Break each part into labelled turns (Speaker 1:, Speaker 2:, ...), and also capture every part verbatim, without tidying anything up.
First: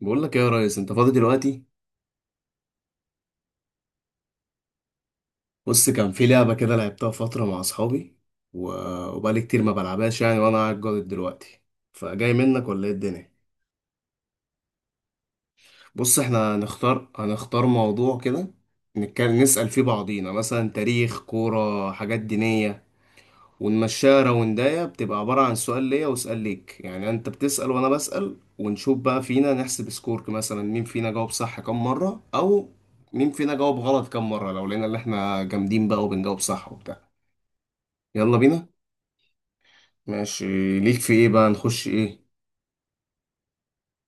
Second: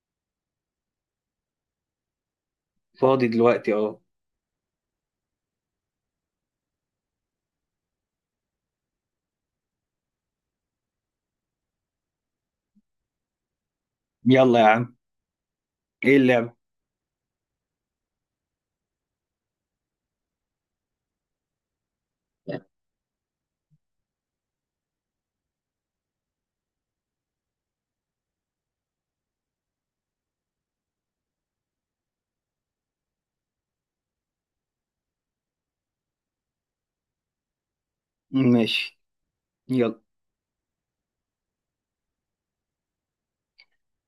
Speaker 1: بقول لك إيه يا ريس، انت فاضي دلوقتي؟
Speaker 2: فاضي دلوقتي، اه.
Speaker 1: بص، كان في لعبه كده لعبتها فتره مع اصحابي و... وبقالي كتير ما بلعبهاش يعني، وانا قاعد جاضد دلوقتي، فجاي منك ولا ايه الدنيا؟
Speaker 2: يلا يا عم. ايه
Speaker 1: بص،
Speaker 2: اللعبة؟
Speaker 1: احنا هنختار هنختار موضوع كده، نتكلم نسأل فيه بعضينا مثلا تاريخ كوره، حاجات دينيه، ونمشيها راوندايه. بتبقى عبارة عن سؤال ليا وسؤال ليك، يعني انت بتسأل وانا بسأل، ونشوف بقى فينا، نحسب سكور مثلا مين فينا جاوب صح كام مرة، او مين فينا جاوب غلط كام مرة، لو لقينا اللي احنا جامدين بقى وبنجاوب صح وبتاع. يلا بينا.
Speaker 2: ماشي. يلا.
Speaker 1: ماشي. ليك في ايه بقى، نخش ايه؟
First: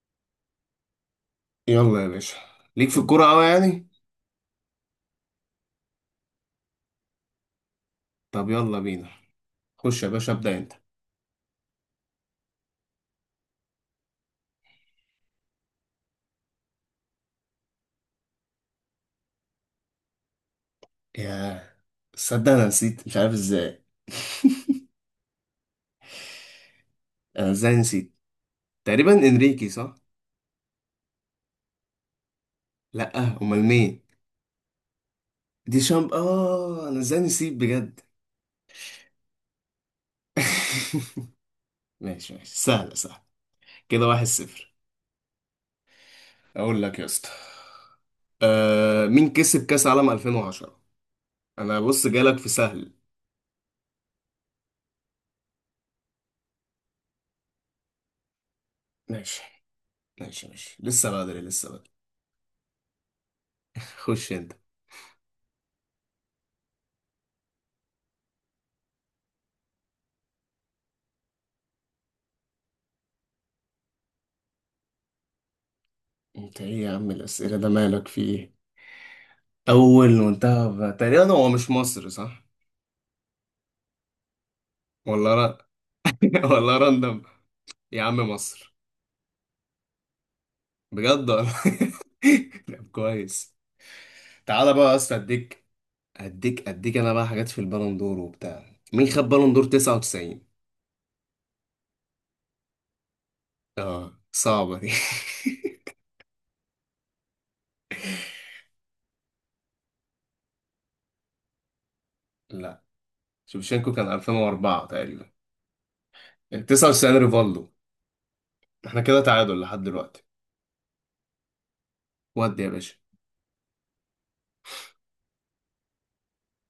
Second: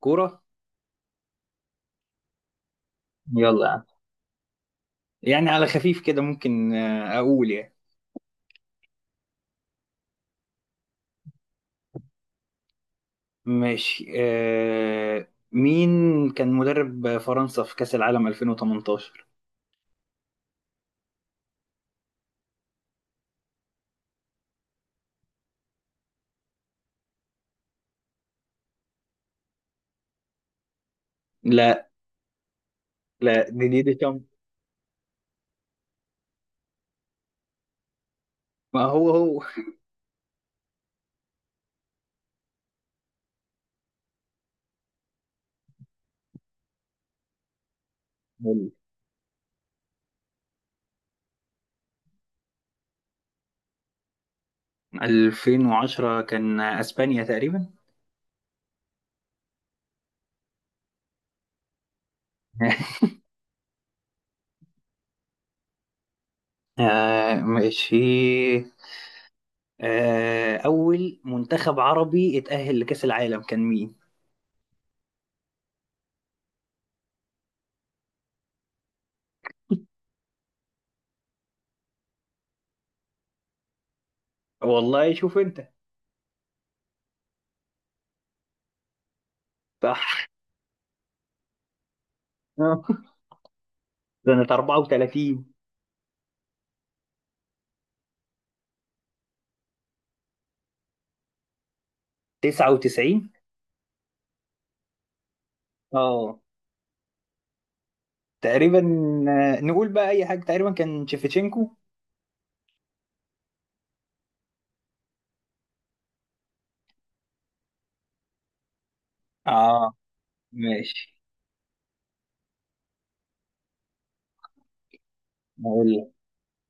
Speaker 2: كورة.
Speaker 1: يلا يا باشا. ليك في الكورة اوي
Speaker 2: يلا يا عم.
Speaker 1: يعني.
Speaker 2: يعني على خفيف كده ممكن، آه، اقول يعني.
Speaker 1: طب يلا بينا. خش يا باشا، ابدأ انت.
Speaker 2: ماشي، آه مين كان مدرب فرنسا في كأس العالم ألفين وتمنتاشر؟
Speaker 1: ياه، تصدق انا نسيت، مش عارف ازاي. انا ازاي نسيت؟ تقريبا انريكي، صح؟
Speaker 2: لا.
Speaker 1: لا،
Speaker 2: لا،
Speaker 1: امال
Speaker 2: ديدي
Speaker 1: مين؟
Speaker 2: ديشامب.
Speaker 1: دي شامب، اه، انا ازاي نسيب بجد.
Speaker 2: ما هو هو.
Speaker 1: ماشي ماشي، سهلة سهلة. كده واحد صفر. اقول لك يا اسطى، آه مين كسب كاس عالم ألفين وعشرة؟ انا بص جالك في سهل.
Speaker 2: ألفين وعشرة كان اسبانيا تقريبا.
Speaker 1: ماشي ماشي ماشي، لسه بدري لسه بدري. خش انت.
Speaker 2: آه ماشي، آه أول منتخب عربي اتأهل لكأس العالم كان مين؟
Speaker 1: انت ايه يا عم الاسئله ده، مالك في ايه؟ اول منتخب تقريبا، هو مش مصر، صح؟
Speaker 2: والله
Speaker 1: ولا
Speaker 2: شوف
Speaker 1: ر...
Speaker 2: أنت.
Speaker 1: ولا راندم. يا عم مصر.
Speaker 2: صح.
Speaker 1: بجد ولا؟ طب كويس.
Speaker 2: سنة
Speaker 1: تعالى بقى يا اسطى،
Speaker 2: أربعة وثلاثين.
Speaker 1: اديك، اديك اديك انا بقى حاجات في البالون دور وبتاع. مين خد بالون دور تسعة وتسعين؟
Speaker 2: تسعة وتسعين.
Speaker 1: اه صعبة دي.
Speaker 2: اه، تقريبا، آه، نقول بقى أي حاجة. تقريبا كان شيفتشينكو.
Speaker 1: لا، شوفشينكو كان ألفين وأربعة تقريبا. تسعة وتسعين ريفالدو. احنا كده تعادل لحد
Speaker 2: اه،
Speaker 1: دلوقتي.
Speaker 2: ماشي.
Speaker 1: ودي يا باشا.
Speaker 2: أقول لك.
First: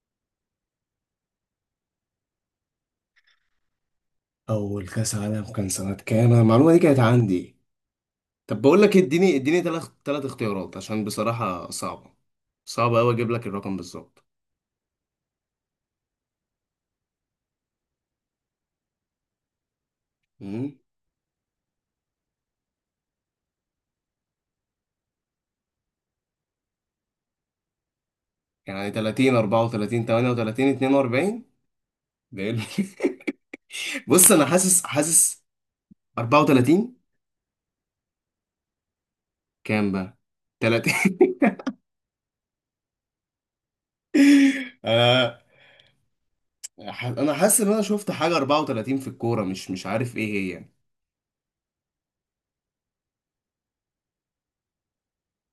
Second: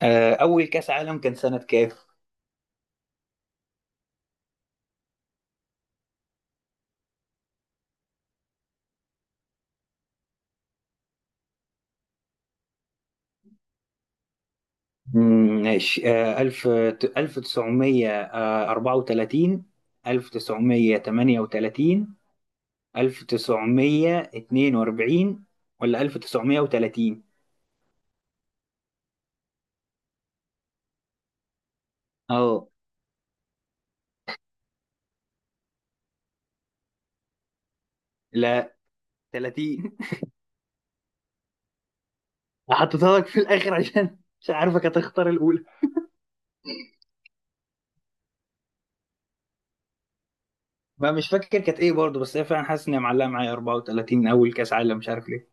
Speaker 2: آه، أول كأس عالم كان سنة كام؟
Speaker 1: اول كاس عالم كان سنة كام؟ أنا المعلومة دي كانت عندي. طب بقول لك إيه، اديني اديني ثلاث ثلاث اختيارات عشان بصراحة صعبة، صعبة قوي، اجيب لك الرقم بالظبط.
Speaker 2: مم. ماشي، آه، ألف ألف تسعمية آه، أربعة وتلاتين. ألف
Speaker 1: أمم.
Speaker 2: تسعمية تمانية وتلاتين ألف تسعمية اتنين وأربعين. ولا ألف تسعمية وتلاتين.
Speaker 1: يعني تلاتين، أربعة وتلاتين، تمانية وتلاتين، اتنين وأربعين؟ ده إيه اللي-
Speaker 2: اه،
Speaker 1: بص انا حاسس حاسس أربعة وتلاتين.
Speaker 2: لا،
Speaker 1: كام
Speaker 2: تلاتين.
Speaker 1: بقى؟ تلاتة.
Speaker 2: حطيتها لك في الآخر عشان مش عارفك هتختار
Speaker 1: آه
Speaker 2: الأولى.
Speaker 1: ح- انا حاسس ان انا شفت حاجه أربعة وتلاتين في الكوره، مش مش عارف ايه هي يعني.
Speaker 2: ما مش فاكر كانت ايه برضه، بس هي فعلا حاسس ان هي معلقه معايا أربعة وتلاتين اول كاس عالم مش عارف ليه.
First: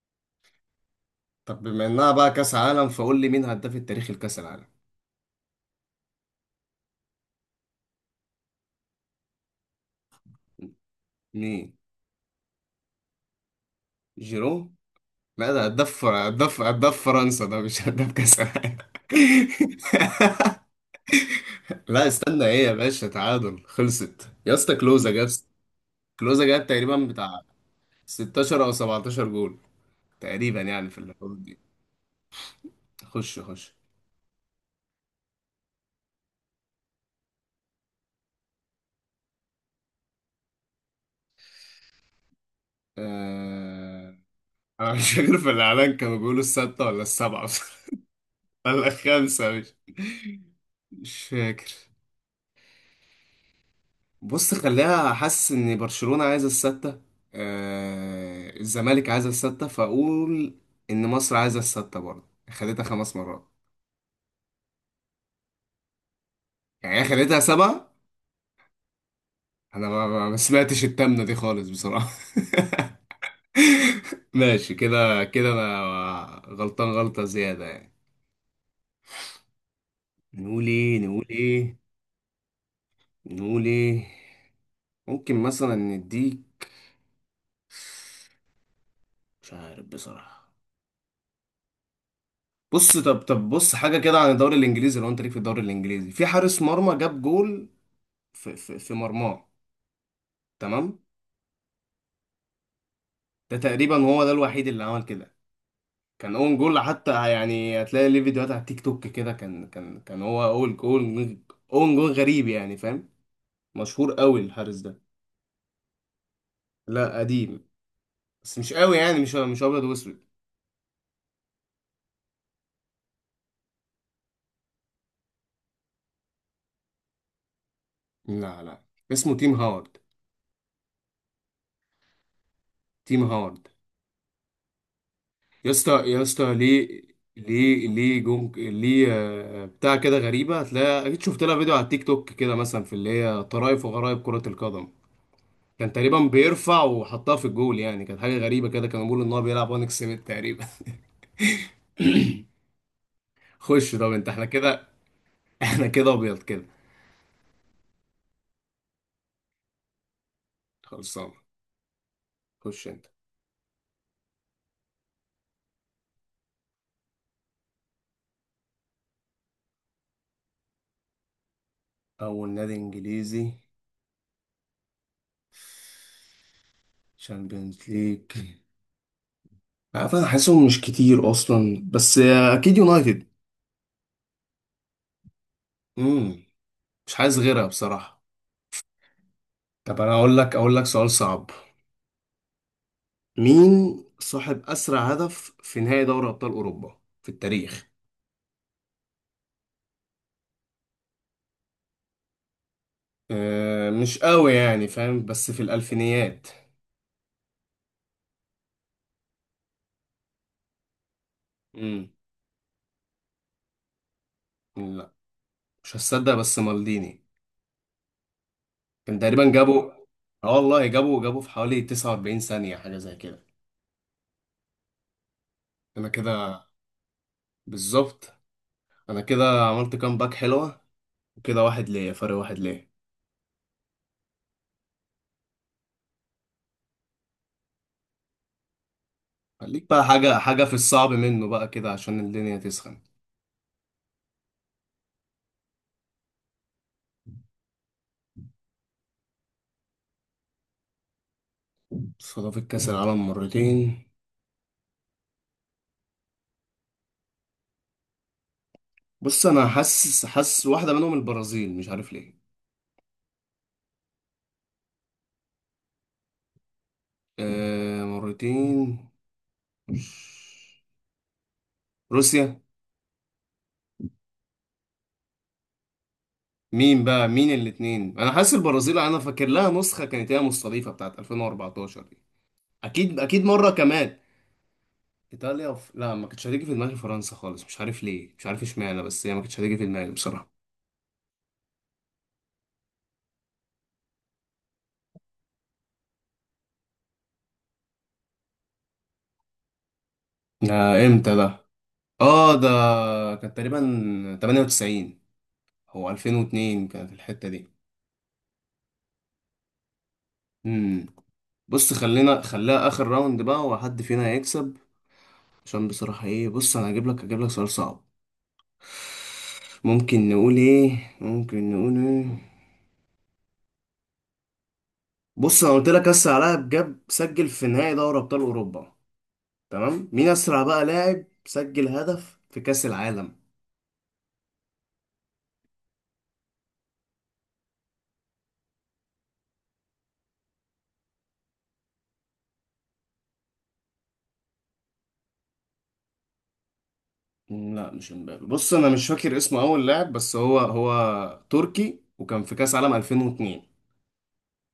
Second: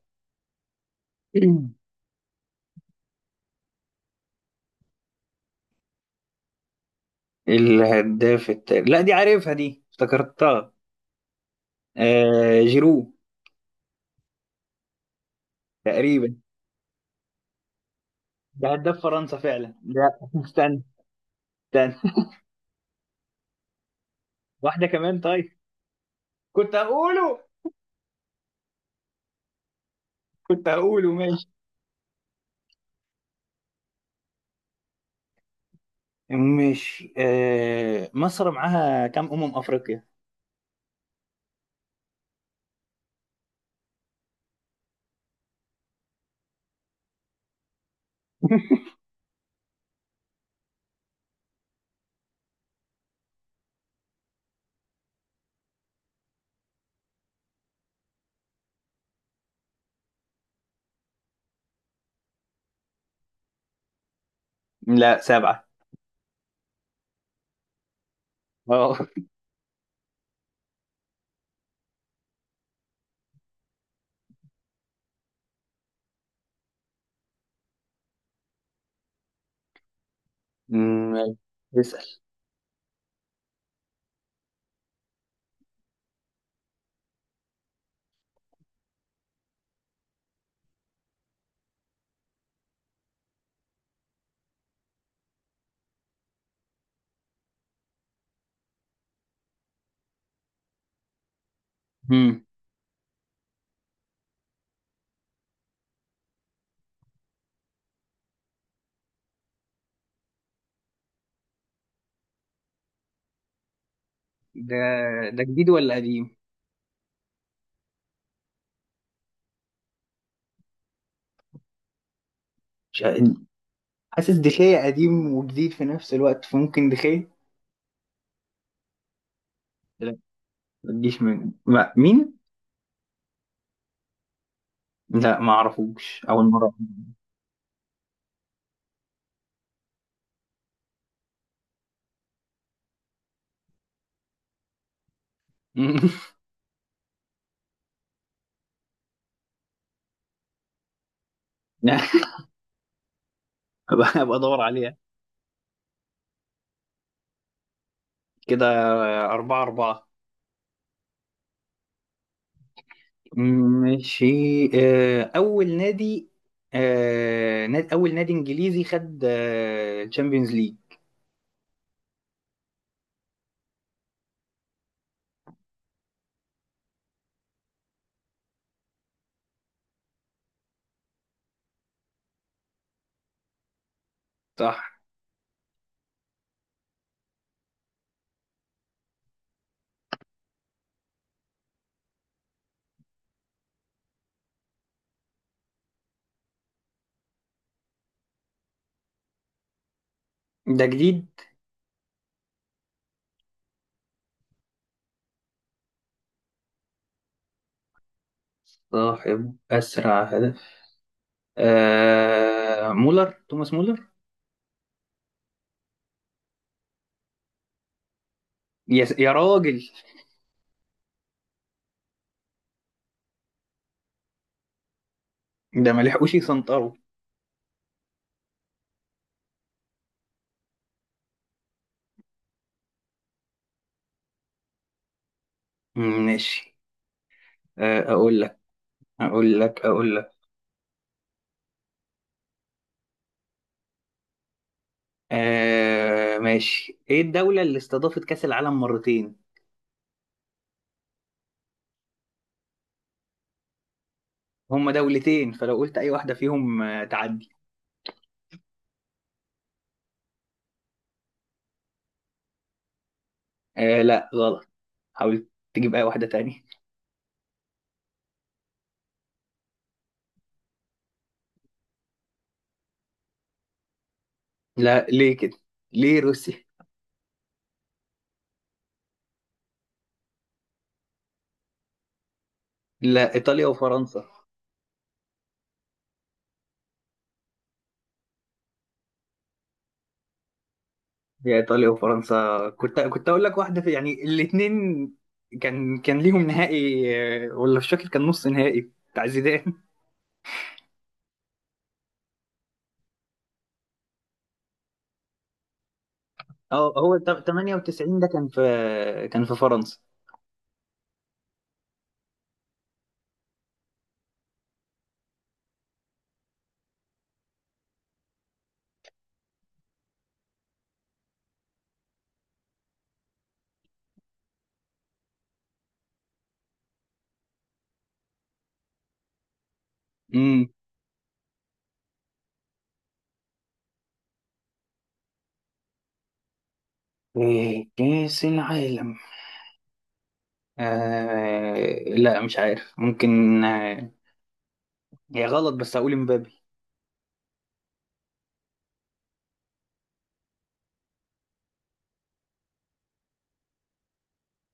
Speaker 1: طب
Speaker 2: مم.
Speaker 1: بما انها بقى كاس عالم، فقول لي مين هداف التاريخ الكاس العالم؟
Speaker 2: الهداف التاريخ؟ لا، دي عارفها، دي افتكرتها.
Speaker 1: مين؟
Speaker 2: آه جيرو.
Speaker 1: جيرو؟ لا، ده هداف
Speaker 2: تقريبا.
Speaker 1: هداف هداف فرنسا، ده مش هداف كاس
Speaker 2: ده
Speaker 1: العالم.
Speaker 2: هداف فرنسا فعلا. لا، استنى. استنى
Speaker 1: لا استنى، ايه يا باشا؟ تعادل خلصت يا اسطى،
Speaker 2: واحدة
Speaker 1: كلوزا
Speaker 2: كمان
Speaker 1: جاب،
Speaker 2: طيب.
Speaker 1: كلوزا جاب
Speaker 2: كنت
Speaker 1: تقريبا بتاع
Speaker 2: هقوله.
Speaker 1: ستة عشر او سبعة عشر جول، تقريبا
Speaker 2: كنت
Speaker 1: يعني في
Speaker 2: هقوله
Speaker 1: الحدود
Speaker 2: ماشي.
Speaker 1: دي. خش خش.
Speaker 2: ماشي، آه مصر معاها كام أمم أفريقيا؟
Speaker 1: آه... انا مش فاكر، في الاعلان كانوا بيقولوا الستة ولا السبعة؟ بصراحة، ولا الخمسة؟ مش، مش فاكر. بص خليها، حاسس ان برشلونة عايزة الستة، آه الزمالك عايزة الستة، فاقول ان مصر عايزة الستة برضه، خدتها خمس مرات
Speaker 2: لا، سبعة.
Speaker 1: يعني، هي خدتها سبعة.
Speaker 2: اه.
Speaker 1: انا ما, ما ما سمعتش التامنة دي خالص بصراحة. ماشي، كده كده انا غلطان غلطة زيادة يعني. نقول ايه؟ نقول
Speaker 2: أمم،
Speaker 1: ايه؟
Speaker 2: اسأل.
Speaker 1: نقول ايه؟ ممكن مثلا نديك، مش عارف بصراحة. بص، طب طب بص حاجة كده عن الدوري الإنجليزي. لو أنت ليك في الدوري الإنجليزي، في حارس مرمى جاب جول، في في, في مرماه، تمام؟
Speaker 2: مم.
Speaker 1: ده تقريبا هو ده الوحيد اللي عمل كده، كان اون جول حتى يعني، هتلاقي ليه فيديوهات على التيك توك كده، كان كان كان هو اول جول. اون جول غريب يعني، فاهم؟ مشهور قوي الحارس
Speaker 2: ده
Speaker 1: ده.
Speaker 2: ده جديد ولا قديم؟
Speaker 1: لا قديم، بس مش قوي يعني، مش مش ابيض واسود.
Speaker 2: مش حاسس دخية قديم وجديد في نفس الوقت، فممكن دخية.
Speaker 1: لا لا. اسمه تيم هاورد.
Speaker 2: لا، ما تجيش من، ما مين.
Speaker 1: تيم هاورد.
Speaker 2: لا ما
Speaker 1: يا اسطى يا
Speaker 2: اعرفوش، اول
Speaker 1: اسطى
Speaker 2: مرة.
Speaker 1: ليه؟ ليه ليه جون ليه؟ آه، بتاع كده غريبة، هتلاقي أكيد شفت لها فيديو على التيك توك كده مثلا، في اللي هي طرائف وغرائب كرة القدم. كان تقريبا بيرفع وحطها في الجول يعني، كانت حاجة غريبة كده، كانوا بيقولوا إن هو بيلعب وان اكسبت تقريبا.
Speaker 2: لا.
Speaker 1: خش، طب
Speaker 2: أبقى
Speaker 1: أنت،
Speaker 2: أبقى
Speaker 1: احنا
Speaker 2: ادور
Speaker 1: كده،
Speaker 2: عليها.
Speaker 1: احنا كده أبيض كده.
Speaker 2: كده. أربعة أربعة.
Speaker 1: خلصان. خش أنت.
Speaker 2: ماشي، آه، أول نادي آه، ناد- أول نادي إنجليزي خد تشامبيونز ليج.
Speaker 1: أول نادي إنجليزي شامبيونز ليج. عارف، أنا حاسسهم مش كتير أصلا، بس آه، أكيد يونايتد.
Speaker 2: صح.
Speaker 1: امم مش عايز غيرها بصراحة. طب انا اقول لك اقول لك سؤال صعب. مين صاحب اسرع هدف في نهائي دوري ابطال اوروبا في التاريخ؟
Speaker 2: ده جديد؟
Speaker 1: أه مش قوي يعني فاهم، بس في الالفينيات.
Speaker 2: صاحب أسرع هدف.
Speaker 1: امم
Speaker 2: آه، مولر توماس مولر.
Speaker 1: لا مش هتصدق، بس مالديني.
Speaker 2: يا
Speaker 1: كان
Speaker 2: يا
Speaker 1: تقريبا
Speaker 2: راجل.
Speaker 1: جابوا، اه والله، جابوا جابوا في حوالي تسعة وأربعين ثانية، حاجة زي كده.
Speaker 2: ده ما
Speaker 1: انا
Speaker 2: لحقوش
Speaker 1: كده.
Speaker 2: يسنطروا.
Speaker 1: بالظبط. انا كده عملت كام باك حلوة، وكده واحد ليا، فرق واحد ليا.
Speaker 2: ماشي، آه، أقول اقول لك
Speaker 1: خليك بقى
Speaker 2: اقول لك
Speaker 1: حاجة، حاجة في الصعب منه بقى كده عشان الدنيا تسخن.
Speaker 2: آه ماشي. ايه الدولة اللي استضافت كأس العالم مرتين؟
Speaker 1: استضاف كأس العالم مرتين.
Speaker 2: هما دولتين، فلو قلت اي واحدة فيهم آه تعدي.
Speaker 1: بص، انا حاسس حاسس واحده منهم البرازيل، مش عارف ليه.
Speaker 2: آه لا غلط. حاول تجيب اي واحدة تانية.
Speaker 1: آه مرتين. مش- روسيا.
Speaker 2: لا، ليه كده؟ ليه روسيا؟
Speaker 1: مين بقى، مين الاتنين؟ انا حاسس البرازيل، انا فاكر لها نسخه كانت هي مستضيفه بتاعت ألفين وأربعتاشر دي، اكيد
Speaker 2: لا،
Speaker 1: اكيد
Speaker 2: ايطاليا
Speaker 1: مره كمان.
Speaker 2: وفرنسا.
Speaker 1: ايطاليا وف... لا ما كانتش هتيجي في دماغي فرنسا خالص، مش عارف ليه، مش عارف اشمعنى، بس هي ما كانتش هتيجي في دماغي بصراحه.
Speaker 2: هي ايطاليا وفرنسا، كنت كنت اقول لك واحدة، في يعني الاتنين كان كان ليهم نهائي. آه، ولا مش فاكر كان نص نهائي بتاع زيدان.
Speaker 1: آه امتى ده؟ اه ده كان تقريبا تمانية وتسعين او ألفين واتنين،
Speaker 2: اه،
Speaker 1: كانت
Speaker 2: هو ت-
Speaker 1: الحته دي.
Speaker 2: تمانية وتسعين ده كان في كان في فرنسا.
Speaker 1: امم بص خلينا خليها اخر راوند بقى، وحد فينا هيكسب، عشان بصراحة ايه. بص انا هجيب لك هجيب لك سؤال صعب. ممكن نقول ايه؟ ممكن نقول ايه؟ بص انا قلت لك اسرع لاعب جاب سجل في نهائي دوري ابطال اوروبا، تمام؟ مين اسرع
Speaker 2: امم.
Speaker 1: بقى لاعب سجل هدف في كاس العالم؟
Speaker 2: كأس العالم. آه لا مش عارف، ممكن. آه هي غلط، بس هقول مبابي.
Speaker 1: مم، لا مش امبابي. بص انا مش فاكر اسمه اول لاعب، بس هو هو تركي، وكان في كاس عالم ألفين واتنين.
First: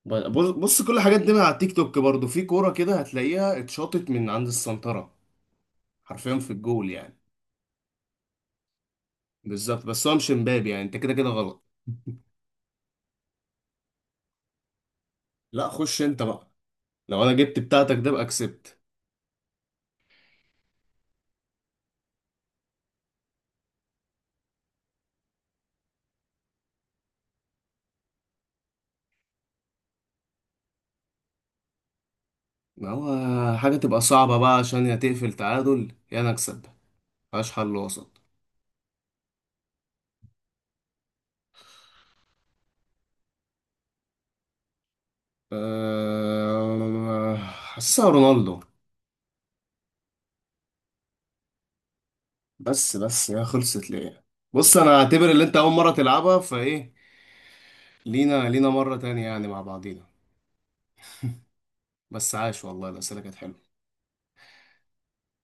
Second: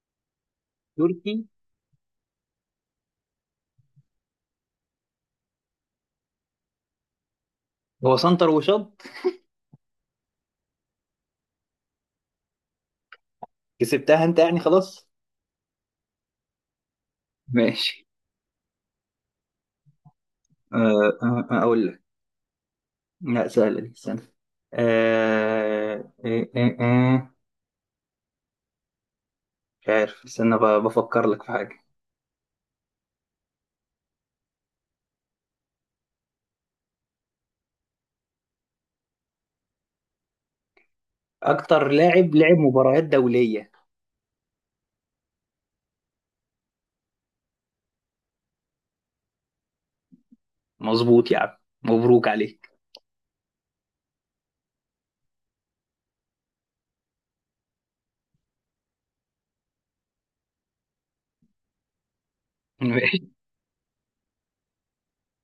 Speaker 1: ب- بص بص كل الحاجات دي من
Speaker 2: تركي.
Speaker 1: على التيك توك برضو، في كورة كده هتلاقيها اتشاطت من عند السنترة حرفيا في الجول يعني.
Speaker 2: هو سنتر وشط.
Speaker 1: بالظبط، بس هو مش امبابي يعني، انت كده كده غلط.
Speaker 2: كسبتها انت يعني خلاص.
Speaker 1: لا خش انت بقى، لو انا جبت بتاعتك
Speaker 2: ماشي.
Speaker 1: ده بقى كسبت.
Speaker 2: آه آه آه، اقول لك. لا سهلة دي، استنى. آه آه آه آه مش عارف، استنى، ب- بفكر لك في حاجة.
Speaker 1: ما هو حاجة تبقى صعبة بقى، عشان يا تقفل تعادل يا انا اكسب، ملهاش حل وسط.
Speaker 2: اكتر لاعب لعب مباريات دولية.
Speaker 1: أه... حاسسها رونالدو.
Speaker 2: مظبوط يا عم. مبروك عليك.
Speaker 1: بس بس يا خلصت ليه؟ بص انا اعتبر اللي انت اول مرة تلعبها، فايه لينا، لينا مرة تانية يعني مع بعضينا. بس عاش والله، الأسئلة كانت حلوة.